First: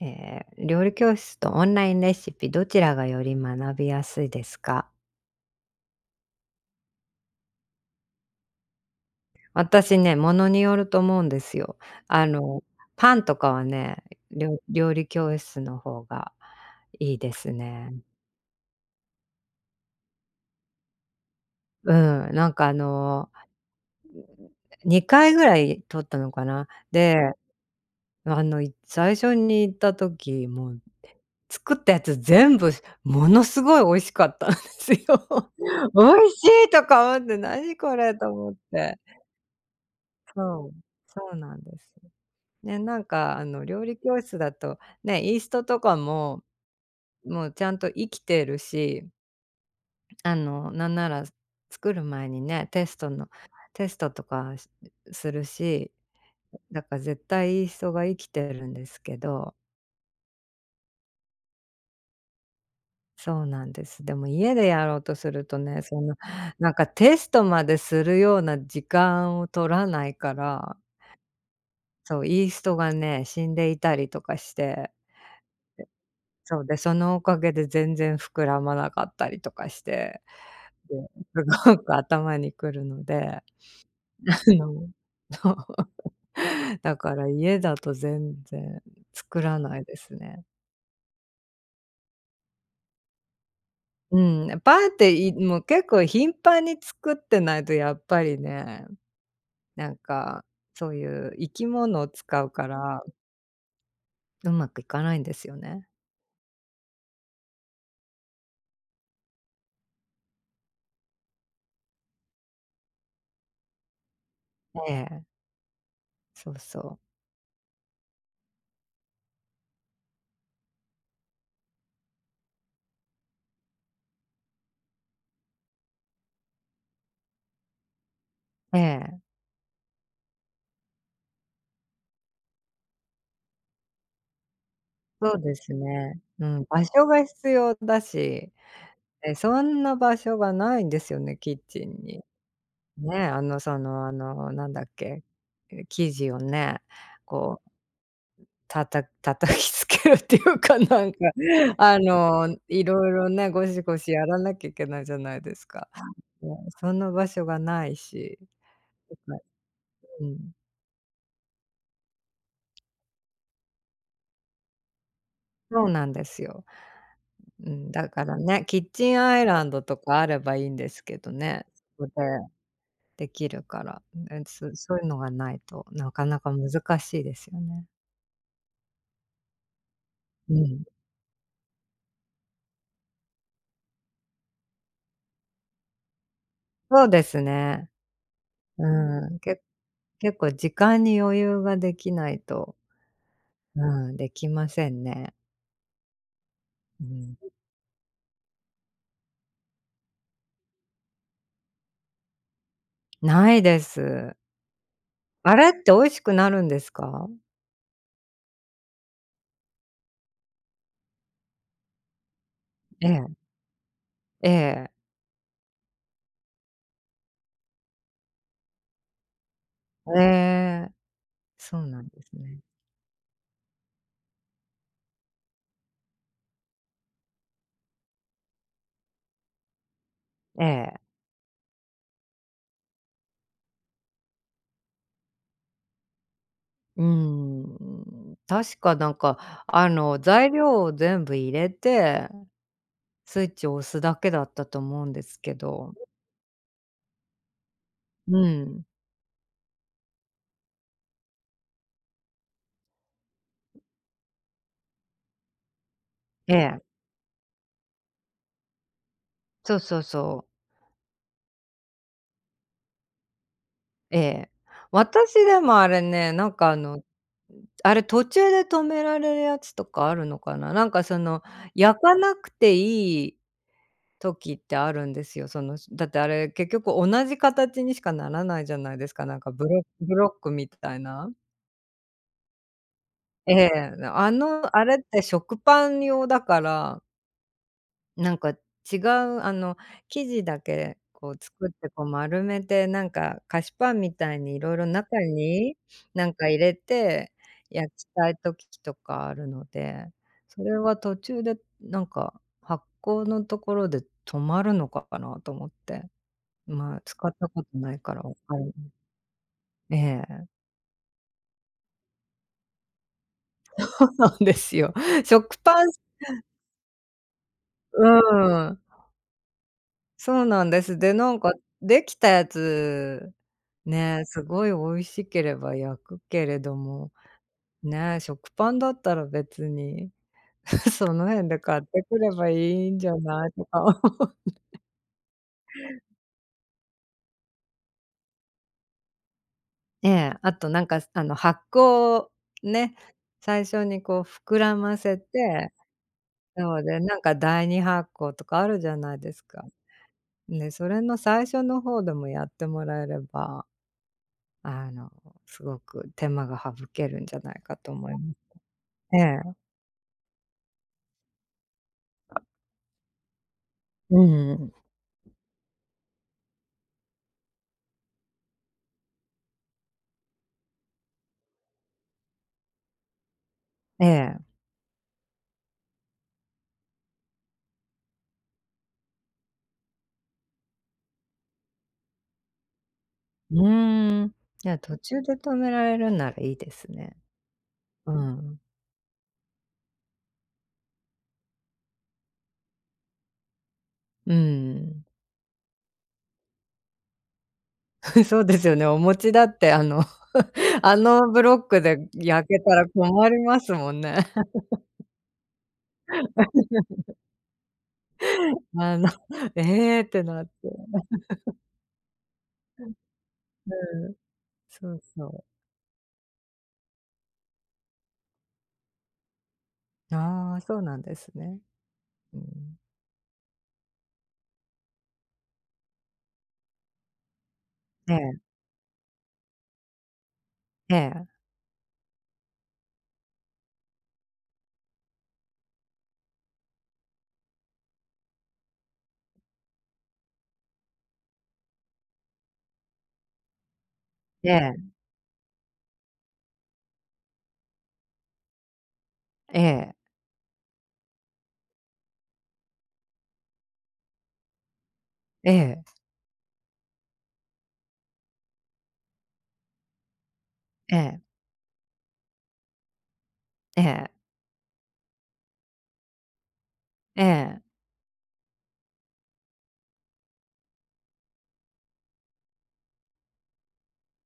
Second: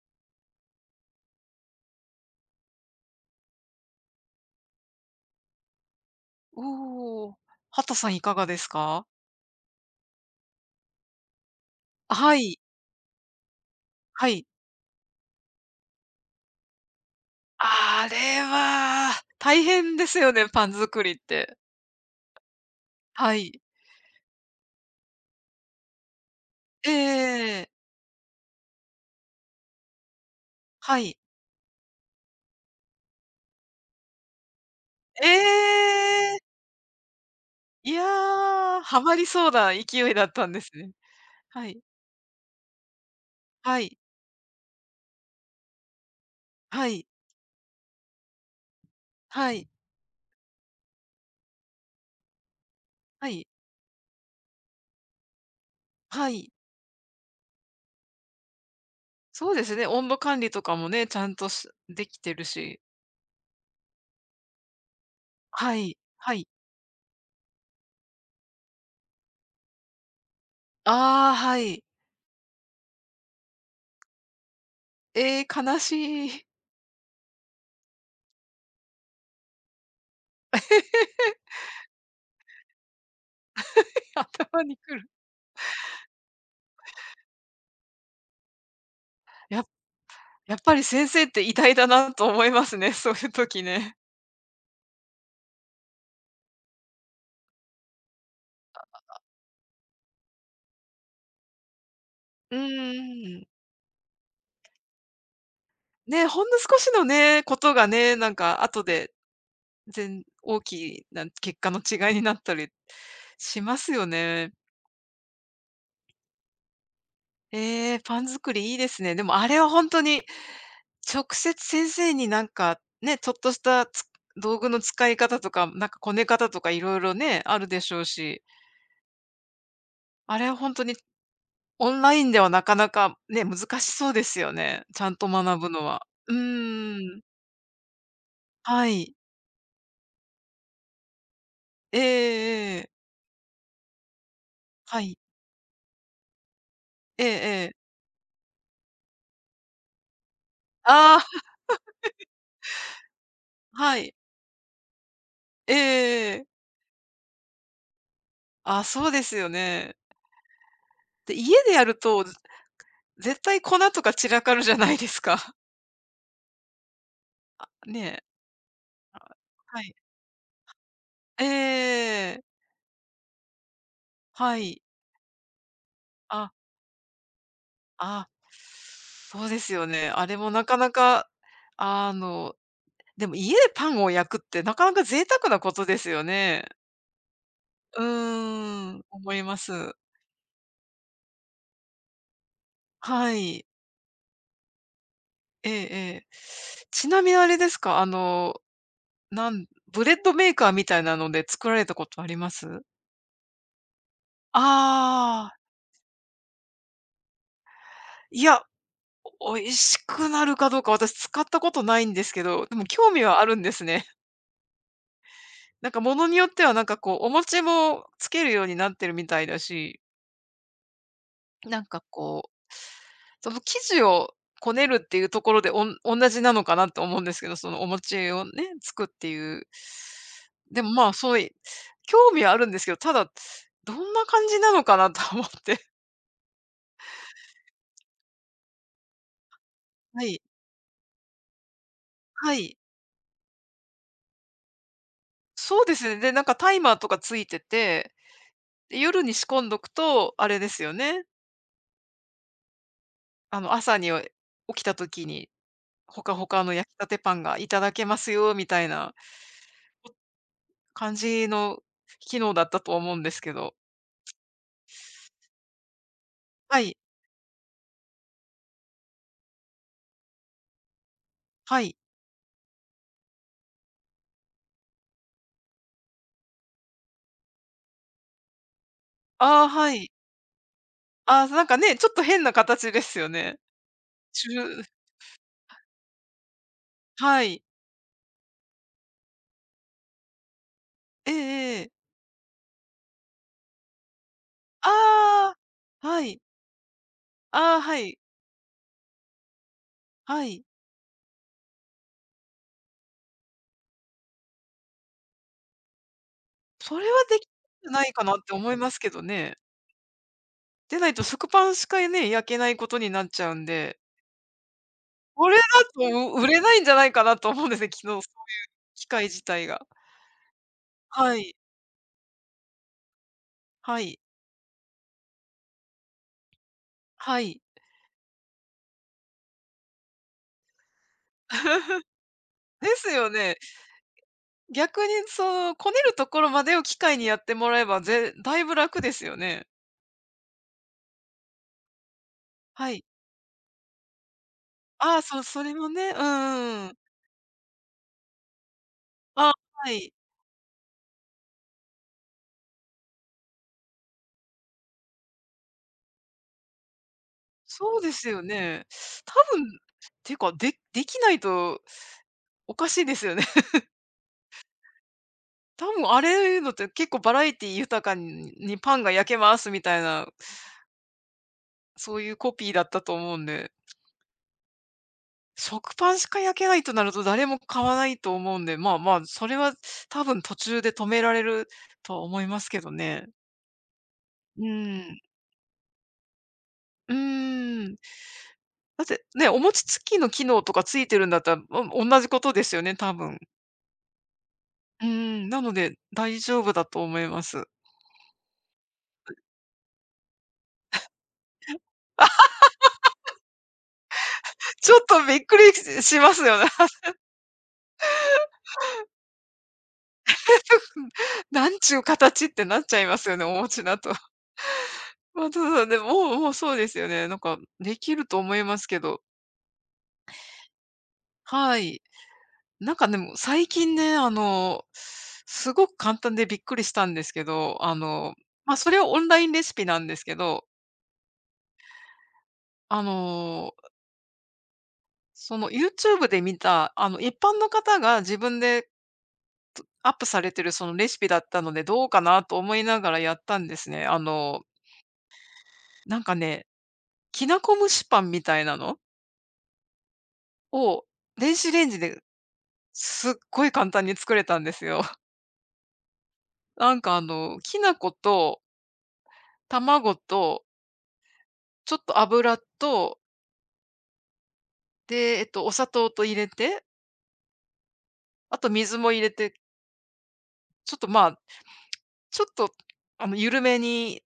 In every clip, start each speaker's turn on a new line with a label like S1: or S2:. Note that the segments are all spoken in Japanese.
S1: 料理教室とオンラインレシピどちらがより学びやすいですか？
S2: おお。畑さんいかがですか？
S1: 私ね、ものによると思うんですよ。あ
S2: はい、
S1: の、パンとかはね、
S2: はい。
S1: 料理教室の方がいいですね。
S2: あれは大変ですよね、パン作りって。
S1: うん、
S2: はい。
S1: 2回ぐらい取ったのかな。で、
S2: ええ、
S1: 最初に行った時、もう
S2: はい。
S1: 作ったやつ全部ものすごい美味しかったんですよ。
S2: え
S1: 美味
S2: え！
S1: しいとか思って、何
S2: い
S1: こ
S2: や、
S1: れと思って。
S2: ハマりそうな勢いだったんで
S1: そ
S2: す
S1: う、
S2: ね。
S1: そうなん
S2: は
S1: で
S2: い。
S1: す。ね、
S2: は
S1: 料理
S2: い。
S1: 教室だと、ね、イーストとかも、
S2: はい。
S1: もうちゃんと生きてるし、
S2: はい。
S1: なんなら作る前にね、テスト
S2: は
S1: の
S2: い。
S1: テストとかするし、
S2: はい。
S1: だから絶対イーストが生きてるんですけ
S2: そ
S1: ど、
S2: うですね、温度管理とかもね、ちゃんとできてるし。
S1: そうなんです。でも家でやろうとすると
S2: は
S1: ね、
S2: い、はい。
S1: テストまでするような時間を取らないから、
S2: ああ、はい。
S1: そう、イーストがね、死んでいたりとかして。
S2: ええ、悲しい。
S1: そうで、そのおかげで全然膨らまなかったりとかして、で、すごく頭にくるので、
S2: 頭に
S1: の、
S2: くる。
S1: だから家だと全然作ら
S2: や
S1: ないですね。
S2: やっぱり先生って偉大だなと思いますね、そういう時ね。
S1: うん、ね、パンって、もう結構頻繁に作ってないとやっぱりね、なんか、そういう生き物を使う
S2: う
S1: から、
S2: ーん。
S1: うまくいかないんですよね。
S2: ね、ほんの少しのね、ことがね、なんか後で、大きな結果の違いになったりしますよね。
S1: ええ、そうそう。
S2: ええ、パン作りいいですね。でもあれはほんとに、直接先生になんか、ね、ちょっとした道具の使い方とか、なんかこね方とか色々ね、あるでしょうし、
S1: ええ、
S2: あれはほんとにオンラインではなかなかね、難しそうですよね。ちゃんと
S1: そうで
S2: 学ぶ
S1: す
S2: のは。
S1: ね。
S2: う
S1: うん、場
S2: ー
S1: 所
S2: ん。
S1: が必要だし、
S2: はい。
S1: そんな場所がないんですよね、キッチン
S2: え
S1: に。
S2: えええ。
S1: ね、なんだっ
S2: はい。
S1: け、生地をね、
S2: ええ
S1: こう、
S2: ええ。
S1: 叩きつけるっていうか、なん
S2: あ
S1: か、
S2: あ、
S1: いろいろね、ゴシゴ
S2: は
S1: シ
S2: い。
S1: やらなきゃいけないじゃないです
S2: ええ
S1: か。
S2: ええ。
S1: ね、その場所がないし、
S2: あ、そう
S1: と
S2: です
S1: か、
S2: よね。
S1: うん、
S2: で、家でやると、絶対粉とか散らかるじゃないですか。
S1: そうなんですよ。うん、
S2: ね
S1: だ
S2: え。
S1: からね、キッチン
S2: あ、
S1: アイラン
S2: は
S1: ド
S2: い。
S1: とかあればいいんですけど
S2: えええ
S1: ね、そこで
S2: えええ。
S1: できるから、うん、
S2: は
S1: そ
S2: い。
S1: そういうのがないと、なかな
S2: あ、
S1: か難しいですよね。
S2: あ。そうですよね。あれも
S1: う
S2: なか
S1: ん。
S2: なか、あの、でも家でパンを焼くってなかなか贅沢なことですよね。
S1: そうですね。
S2: うーん、
S1: う
S2: 思
S1: ん、
S2: います。
S1: 結構時間に余裕ができないと、
S2: はい。
S1: うん、できませんね。
S2: ええええ。
S1: う
S2: ちなみに
S1: ん。
S2: あれですか、なん、ブレッドメーカーみたいなので作られたことあります？
S1: ないです。
S2: ああ、
S1: あれって美味しくなるんですか？
S2: いや、美味しくなるかどうか私使ったことないんですけど、でも
S1: え
S2: 興
S1: え、
S2: 味はあるんですね。
S1: ええ。
S2: なんかものによってはなんかこう、お餅もつけるようになってるみたいだし、
S1: ええ、そ
S2: なん
S1: うな
S2: か
S1: んです
S2: こう
S1: ね。
S2: その生地をこねるっていうところで、同じなのかなと思うんですけど、そのお餅をね、作っていう。
S1: え
S2: でも、
S1: え。
S2: まあ、そうい興味はあるんですけど、ただ、どんな感じなのかなと思って。
S1: うん、確かなんか、
S2: はい、
S1: 材料を全部入れて、
S2: はい。
S1: スイッチを押すだけだったと思うんですけ
S2: そうで
S1: ど。
S2: すね。で、なんかタイマーとかついてて、
S1: うん。
S2: で、夜に仕込んどくと、あれですよね、あの、朝に、起きた時に、ほかほ
S1: え
S2: かの
S1: え。
S2: 焼きたてパンがいただけますよみたいな
S1: そうそうそう。
S2: 感じの機能だったと思うんですけど。
S1: ええ。私でもあれね、
S2: はい、
S1: あれ途中で止められるやつとかあるのかな？
S2: はい。
S1: 焼かなくていい時ってあるんですよ。その、だってあれ結局同じ形にしかならないじゃないですか、なんか
S2: あ
S1: ブ
S2: あ、
S1: ロ
S2: はい。
S1: ブロックみたいな。
S2: ああ、なんかね、ちょっと変な形ですよ
S1: え
S2: ね。
S1: え、
S2: ちゅ
S1: あれって食パン用だから
S2: はい。
S1: なんか違う、あの、生地だけ
S2: え
S1: こう作っ
S2: ええ
S1: て、
S2: え。
S1: こう丸めて、なんか菓子パンみたいにいろいろ
S2: あ
S1: 中
S2: あ、
S1: に
S2: は
S1: なん
S2: い。
S1: か入れて、
S2: ああ、
S1: 焼
S2: は
S1: き
S2: い、
S1: たい時とかあるので、
S2: は
S1: そ
S2: い。
S1: れは途中でなんか発酵のところで止まるのかなと思って。ま
S2: そ
S1: あ、
S2: れは
S1: 使っ
S2: でき
S1: たことない
S2: な
S1: か
S2: い
S1: ら
S2: か
S1: わ
S2: なって
S1: か
S2: 思
S1: る。
S2: いますけどね。
S1: ええ、
S2: でないと食パンしかね、焼けないことになっちゃうんで、
S1: そうなんですよ。
S2: これ
S1: 食
S2: だ
S1: パン、
S2: と売れないんじゃないかなと思うんですね、き
S1: う
S2: のう、
S1: ん。
S2: 機械自体が。
S1: そうなんです。で、な
S2: は
S1: んか
S2: い、
S1: できたやつ、
S2: はい、
S1: ね、すごい美味しければ焼くけれども、
S2: はい。
S1: ね、食パンだったら別に その辺で買って くればい
S2: で
S1: いんじ
S2: す
S1: ゃ
S2: よ
S1: ない
S2: ね。
S1: とか。
S2: 逆にその、こねるところまでを機械にやってもらえば、だいぶ楽ですよね。
S1: ええ、あとなんか、発酵を
S2: は
S1: ね、
S2: い。
S1: 最初にこう膨らま
S2: あ
S1: せ
S2: あ、そう、そ
S1: て、
S2: れもね、うんう
S1: なの
S2: んうん。
S1: で、なんか第二発酵とかあるじゃないです
S2: あ、
S1: か。
S2: はい。
S1: ね、それの最初の方でもやってもらえれば、あの、すごく手間が省けるんじゃないかと
S2: そう
S1: 思
S2: で
S1: いま
S2: す
S1: す。
S2: よね。
S1: え
S2: 多
S1: え。
S2: 分、できないとおかしいですよね。
S1: うんうんうん。
S2: 多分あれいうのって結構バラエティ豊かにパンが焼けますみたいな、そういうコピーだったと思うんで、
S1: ええ。
S2: 食パンしか焼けないとなると誰も買わないと思うんで、まあまあ、それは多分途中で止められるとは思いますけどね。
S1: うーん。い
S2: う
S1: や、途
S2: ん。
S1: 中で止められるならいいです
S2: う
S1: ね。
S2: ーん。
S1: うん。
S2: だってね、お餅つきの機能とかついてるんだったら、同じことですよね、多分。
S1: う
S2: う
S1: ん。
S2: ーん、なので、大丈夫だと思います。
S1: そうですよね。お餅だってあのブロックで焼けたら困りますもんね。
S2: ちょっとびっくりしますよね。
S1: あの、ええってなって。
S2: なんちゅう形ってなっちゃいますよね、お餅だ
S1: う
S2: と。
S1: ん。そうそう。
S2: まあ、ただでも、もうそうですよね。なんかできると思いますけど、
S1: ああ、そうなんですね。
S2: はい。
S1: うん。
S2: なんかでも最近ね、あの、すごく簡単でびっくりしたんですけど、あ
S1: え
S2: の、
S1: え、
S2: まあ、それはオンラインレシピなんですけど、
S1: ええ、
S2: あの、その YouTube で見た、あの、一般の方が自分でアップされてるそのレシピだったので、どうかなと思いながらやったんですね。
S1: ええ、
S2: なんかね、きなこ蒸しパンみたいなの
S1: ええ、
S2: を、電子レンジですっごい簡単に作れたんですよ。
S1: ええ、
S2: なんかあの、きな粉と卵と、
S1: ええ、
S2: ちょっと油と、
S1: ええ、
S2: で、お砂糖と入れて、
S1: ええ、
S2: あと水も入れて、ちょっとまあ、ちょっと、あの、緩めに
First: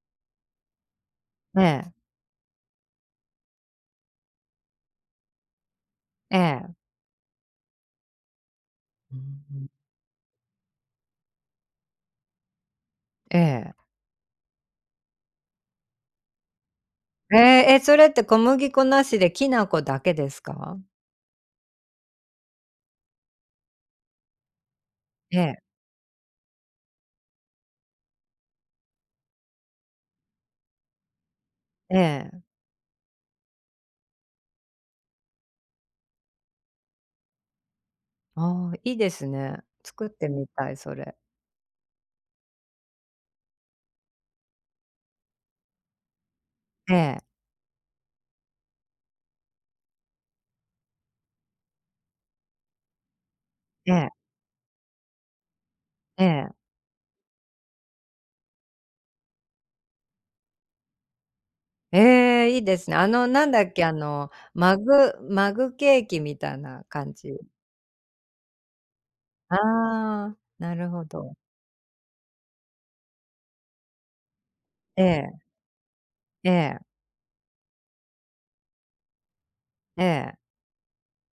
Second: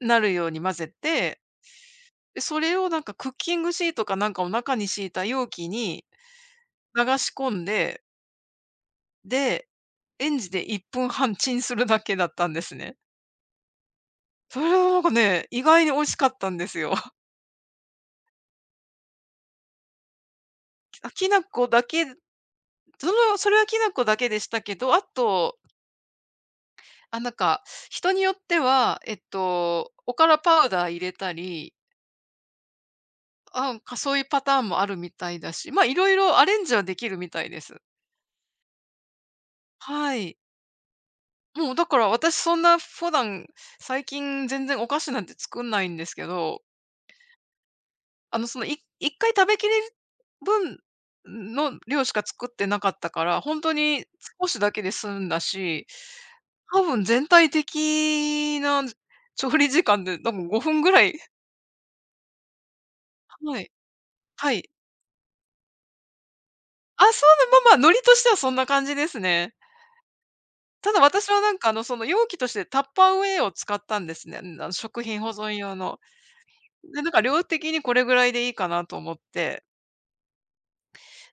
S2: なるように混ぜて、
S1: ええ、
S2: で、それをなんかクッキングシートかなんかを中に敷いた容器に
S1: ええ。
S2: 流し込んで、
S1: うんう
S2: で、
S1: ん。
S2: レンジで1分半チンするだけだったんですね。
S1: ええ。
S2: それはなんかね、意外に美味しかったんですよ。
S1: ええ、え、それって小麦粉なしできな粉だけですか？
S2: あ、きな粉だけのそれはきな粉だけでしたけど、あ
S1: え
S2: と、
S1: え、
S2: あ、なんか、人によっては、おからパウダー入れたり、
S1: ええ。
S2: なんか、そういうパターンもあるみたいだし、まあ、いろいろアレンジはできるみたいです。
S1: ああ、いいですね。作っ
S2: は
S1: て
S2: い。
S1: みたい、それ。
S2: もうだから私そんな普段、最近全然お菓子なんて作んないんですけど、
S1: ええ、
S2: あの、1回食べきれる分の量しか作ってなかったから、ほんと
S1: え
S2: に
S1: え、
S2: 少しだけで済んだし、
S1: ええ。
S2: 多分全体的な調理時間で多分5分ぐらい。
S1: ええ、いいですね。なん
S2: は
S1: だ
S2: い、
S1: っけ、
S2: はい。
S1: マグマグケーキみたいな
S2: あ、
S1: 感
S2: そ
S1: じ。
S2: うなま、ノリとしてはそんな感じですね。
S1: ああ、なる
S2: ただ
S1: ほ
S2: 私
S1: ど。
S2: はなんか、容器としてタッパーウェイを使ったんですね。うん、あの、食
S1: え
S2: 品保
S1: え、
S2: 存用の。
S1: ええ、
S2: で、なんか量的にこれぐらいでいいかなと思って。
S1: ええ。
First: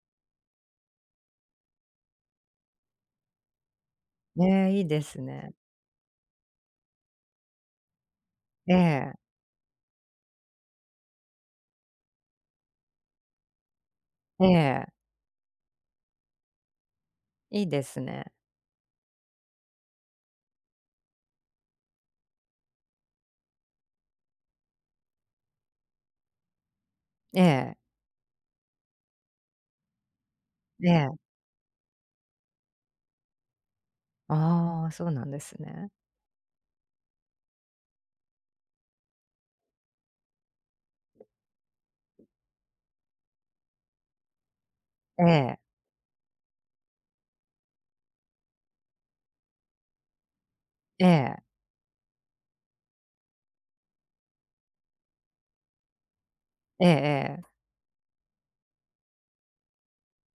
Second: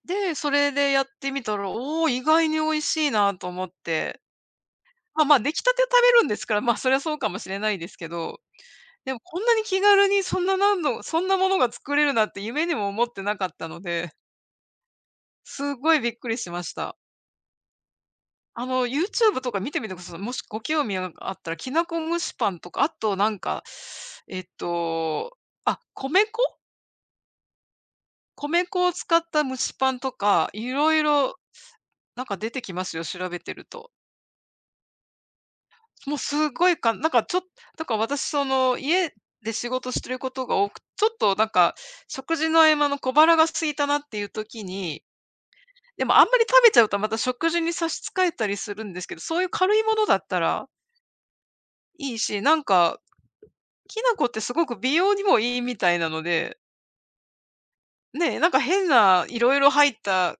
S2: で、それでやってみたら、おお、意外に美味しいなと思って。
S1: ええ、いいです
S2: まあ、出
S1: ね。
S2: 来たてを食べるんですから、まあ、そりゃそうかもしれないですけど、
S1: え
S2: でも
S1: え、
S2: こんなに気軽にそんな何度そんなものが作れるなんて夢にも思ってなかったので、
S1: ええ、
S2: すごいびっくりしました。
S1: いいですね。
S2: あの、YouTube とか見てみてください。もしご興味があったら、きなこ蒸しパンとか、あとなんか、えっと、あ、米粉？
S1: ええ、
S2: 米粉を使った蒸しパンとか、い
S1: え
S2: ろい
S1: え。
S2: ろなんか出てきますよ、調べてると。
S1: ああ、そうなんですね。
S2: もうすごいかなんかちょっとだから私その、家で仕事してることが多く、ちょっとなんか、食事の合間の小腹が空いたなっていう時に、
S1: ええ、
S2: でもあんまり食べちゃうとまた食事に差し支えたりするんですけど、そういう軽いものだったら
S1: ええ、
S2: いいし、なんか、きな粉ってすごく美容にもいいみたいなので、
S1: ええ
S2: ねえ、なんか変ないろいろ入った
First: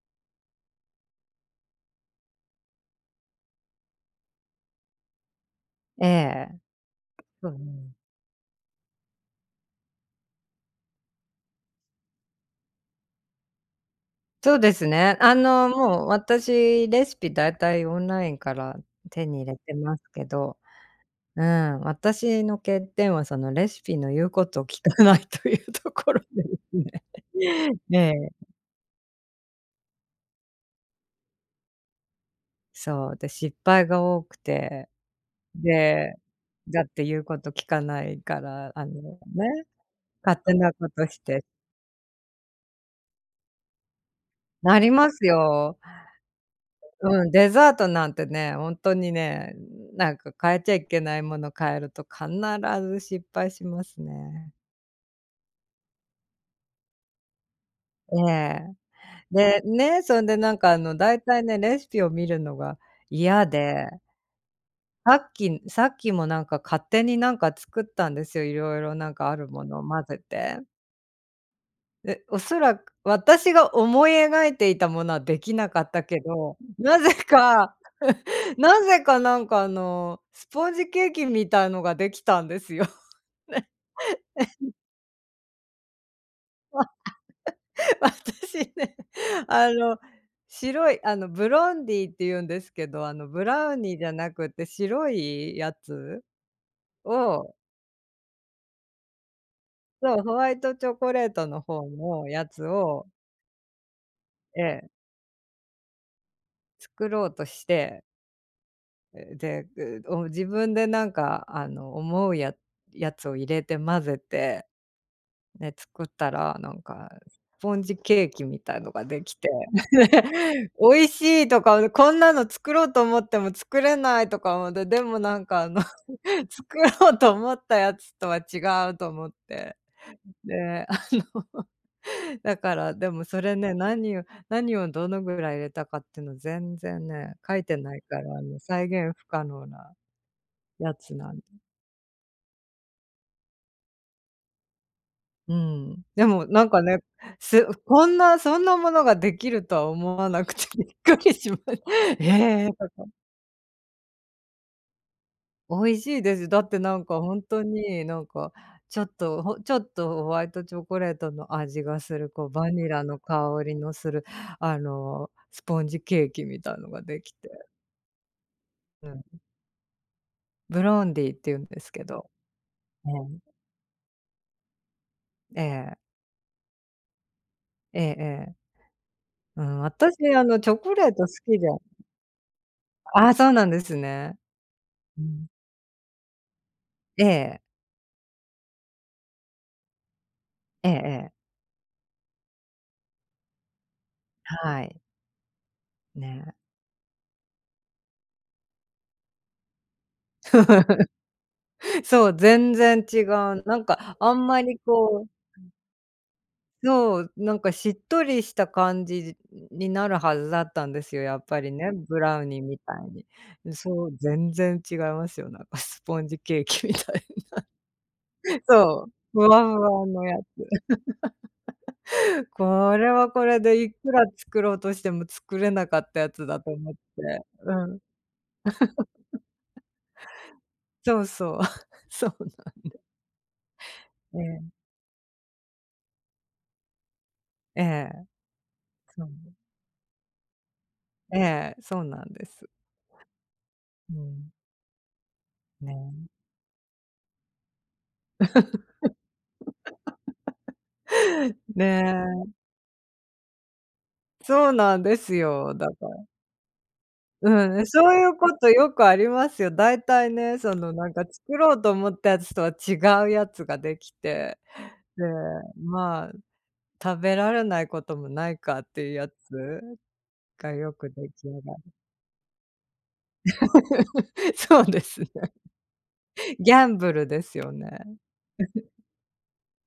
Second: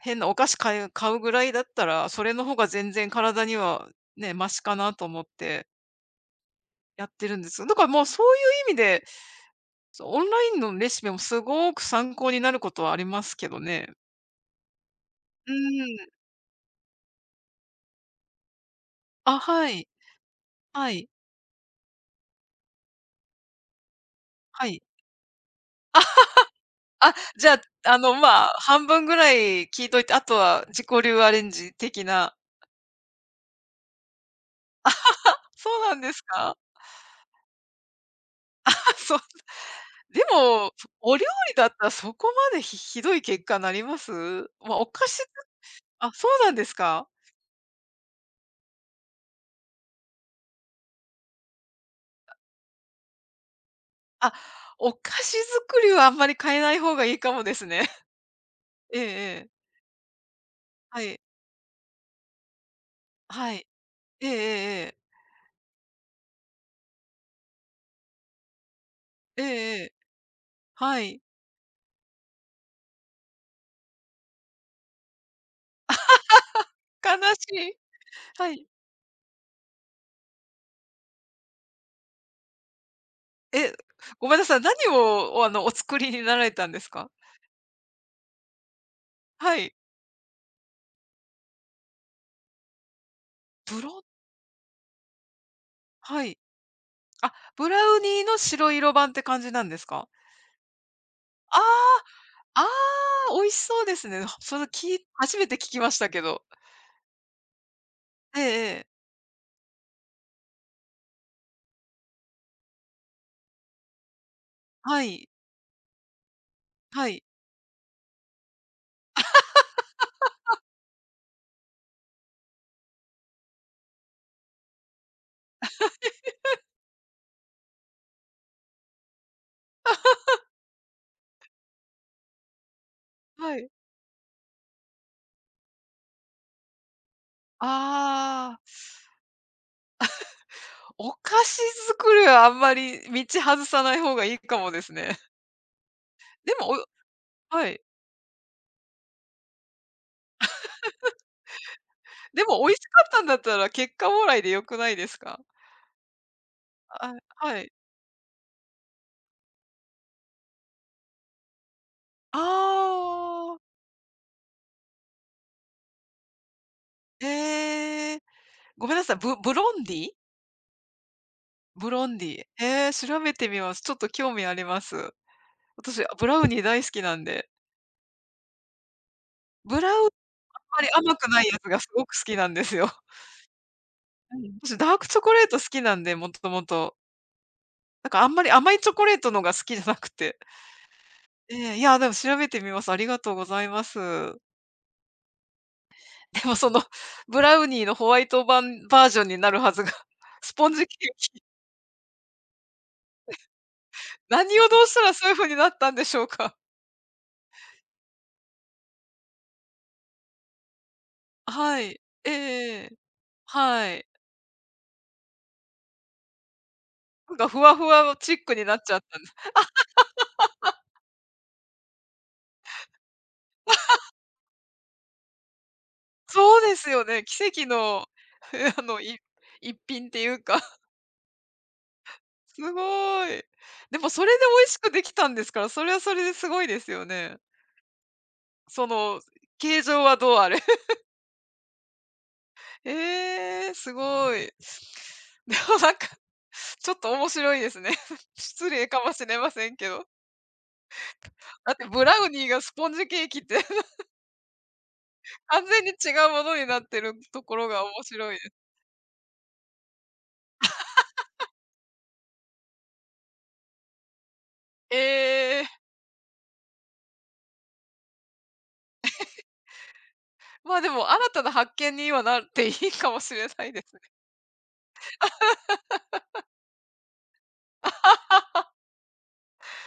S2: 変なお菓子買うぐらいだったら、それの方が全然体にはね、マシかなと思って
S1: ええ、ええ。
S2: やってるんで
S1: そう、
S2: す。だからもうそういう意味でそう、オンラインのレシピもすごく参考になることはありますけどね。
S1: そうですね。
S2: うー
S1: もう
S2: ん。
S1: 私、レシピ大体オンラインから手
S2: あ、
S1: に入れ
S2: は
S1: て
S2: い。
S1: ますけど、
S2: はい。
S1: うん、私の欠点はそのレシピの言うことを
S2: は
S1: 聞
S2: い。
S1: かない というところですね。
S2: あ、じゃあ、あ
S1: え
S2: の、
S1: え、
S2: まあ、半分ぐらい聞いといて、あとは自己流アレンジ的な。
S1: そう、で、失敗が多くて、
S2: そうなんで
S1: で、
S2: すか？
S1: だって言うこと聞かないから、
S2: そう。
S1: ね、
S2: で
S1: 勝手
S2: も、
S1: なこと
S2: お
S1: し
S2: 料
S1: て
S2: 理だったらそこまでひどい結果になります？ま
S1: な
S2: あ、お
S1: り
S2: 菓
S1: ま
S2: 子。
S1: すよ。
S2: あ、そうなんですか？
S1: うん、デザートなんてね、ほんとにね、なんか変えちゃいけないもの変えると必ず失敗します
S2: あ、
S1: ね。
S2: お菓子作りはあんまり変えない方がいいかもですね。
S1: ええ。
S2: えええ
S1: で、
S2: え。
S1: ね、そんでなんかあの
S2: はい。
S1: 大体ね、レシピを見るのが嫌
S2: はい。
S1: で、
S2: ええええ。
S1: さっきもなんか勝手になんか作ったんですよ、色々なんかあ
S2: ええ
S1: るも
S2: え
S1: のを
S2: え。
S1: 混ぜて。
S2: はい。
S1: え、おそらく私が思い描いていたものはできなかったけど、なぜ
S2: 悲し
S1: か
S2: い。はい。
S1: なぜかなんかスポンジケーキみたいのができたんですよ。ね、
S2: え、ごめんなさい、何を、あの、お作りになられたんですか？
S1: 私ね、
S2: は
S1: あ
S2: い。
S1: の、白いあの、ブロンディーって言うんですけど、ブラウ
S2: ブ
S1: ニー
S2: ロ
S1: じゃなくて白いやつ
S2: はい。あ、
S1: を
S2: ブラウニーの白色版って感じなんですか？
S1: そう、ホワイトチョコレート
S2: あ
S1: の方のや
S2: あ、
S1: つ
S2: あ
S1: を
S2: あ、美味しそうですね。そ
S1: え
S2: の、
S1: え、
S2: 初めて聞きましたけど。
S1: 作ろうとして、
S2: ええええ。
S1: で、自分でなんか、思うやつを入れて混ぜて、
S2: はい。
S1: ね、作ったら、なん
S2: は
S1: か、
S2: い。
S1: スポンジケーキみたいのができて 美味しいとか、こんなの作ろうと思っても作れないとか思って、でもなんか、あの 作ろうと思ったやつとは違うと思って。で だから、でもそ
S2: は
S1: れ
S2: い。
S1: ね、何をどのぐらい入れたかっていうの全然ね、書いてないから、
S2: ああ、
S1: 再現不可能なや
S2: お
S1: つなん、
S2: 菓子作りはあんまり道外さない方がいいかもですね。
S1: うん。で も
S2: で
S1: な
S2: も、
S1: んかね、す
S2: はい。
S1: こんなそんなものができるとは思わなくて びっくりしました
S2: でも
S1: ええ、
S2: 美味しかったんだったら結果オーライで良くないですか？
S1: 美味しいです。だってなん
S2: あ、
S1: かほん
S2: は
S1: と
S2: い。
S1: に、なんかちょっとホワイトチョコレートの味がする、
S2: あ
S1: こうバニラの香
S2: あ、
S1: りのする、スポンジケーキみたいのができて、
S2: ええ。ごめんな
S1: う
S2: さい、
S1: ん、
S2: ブロンディ？
S1: ブロンディーって言うんで
S2: ブ
S1: すけ
S2: ロンディ。
S1: ど、
S2: ええ、
S1: え
S2: 調べ
S1: え、
S2: てみます。ちょっと興味あります。
S1: ええ、
S2: 私、ブラウニー大好きなんで。
S1: ええええ、う
S2: ブ
S1: ん、
S2: ラウンあん
S1: 私あのチョ
S2: まり
S1: コレー
S2: 甘
S1: ト好
S2: くないや
S1: きで、
S2: つがすごく好きなんですよ。
S1: あ、そうなんですね。
S2: うん。私、ダークチョ
S1: う
S2: コレ
S1: ん。
S2: ート好きなんで、もともと。
S1: ええ、
S2: なんかあんまり甘いチョコレートのが好きじゃなくて。
S1: ええええ。
S2: ええ、いや、でも調べてみます。ありがとうございます。
S1: はい。
S2: で
S1: ね。
S2: もその、ブラウニーのホワイト版バージョンになるはずが、スポンジケーキ、
S1: そう、全然違う。なんかあん
S2: 何
S1: ま
S2: を
S1: り
S2: どうしたらそ
S1: こう
S2: ういう風になったんでしょうか？
S1: そう、なんかしっとりした感じになるはずだったんですよ、やっぱり
S2: は
S1: ね、
S2: い。
S1: ブ
S2: ええ
S1: ラウニーみ
S2: ええ。
S1: たいに。
S2: はい。
S1: そう、全然違いますよ、なんかスポンジケーキみた
S2: なん
S1: い。
S2: かふわふわチック になっちゃっ
S1: そう、
S2: たんで。
S1: ふわふわのやつ。これはこれでいくら作ろうとしても作れなかった やつ
S2: そ
S1: だ
S2: う
S1: と
S2: です
S1: 思って。
S2: よね。奇跡
S1: うん。
S2: の、え あの、一品っていうか、
S1: そうそう。そ
S2: す
S1: う。
S2: ごい。でもそれ
S1: え
S2: で美
S1: え。
S2: 味しくできたんですから、それはそれですごいですよね。
S1: ええ、
S2: その、
S1: そう。
S2: 形状はどうあれ。
S1: ええ、そうなんです。
S2: ええ、す
S1: う
S2: ごい。
S1: ん、
S2: でもなんか、
S1: ね。
S2: ちょっと面白いですね。失礼かもしれませんけど。だっ
S1: ね
S2: てブラウニー
S1: え、
S2: がスポンジケーキって
S1: そうなんです
S2: 完
S1: よ。
S2: 全
S1: だ
S2: に
S1: から、
S2: 違うものになってるところ
S1: う
S2: が
S1: ん、そ
S2: 面
S1: うい
S2: 白
S1: う
S2: い。
S1: ことよくありますよ。大体ね、そのなんか作ろうと思ったやつとは違うやつができて、
S2: え
S1: で、
S2: え、
S1: まあ、食べられないこともないかっていうやつが
S2: まあ、で
S1: よく
S2: も新
S1: 出
S2: た
S1: 来
S2: な
S1: 上
S2: 発
S1: がる。
S2: 見にはなっていいかもしれないです。
S1: そうですね。ギャンブルですよね。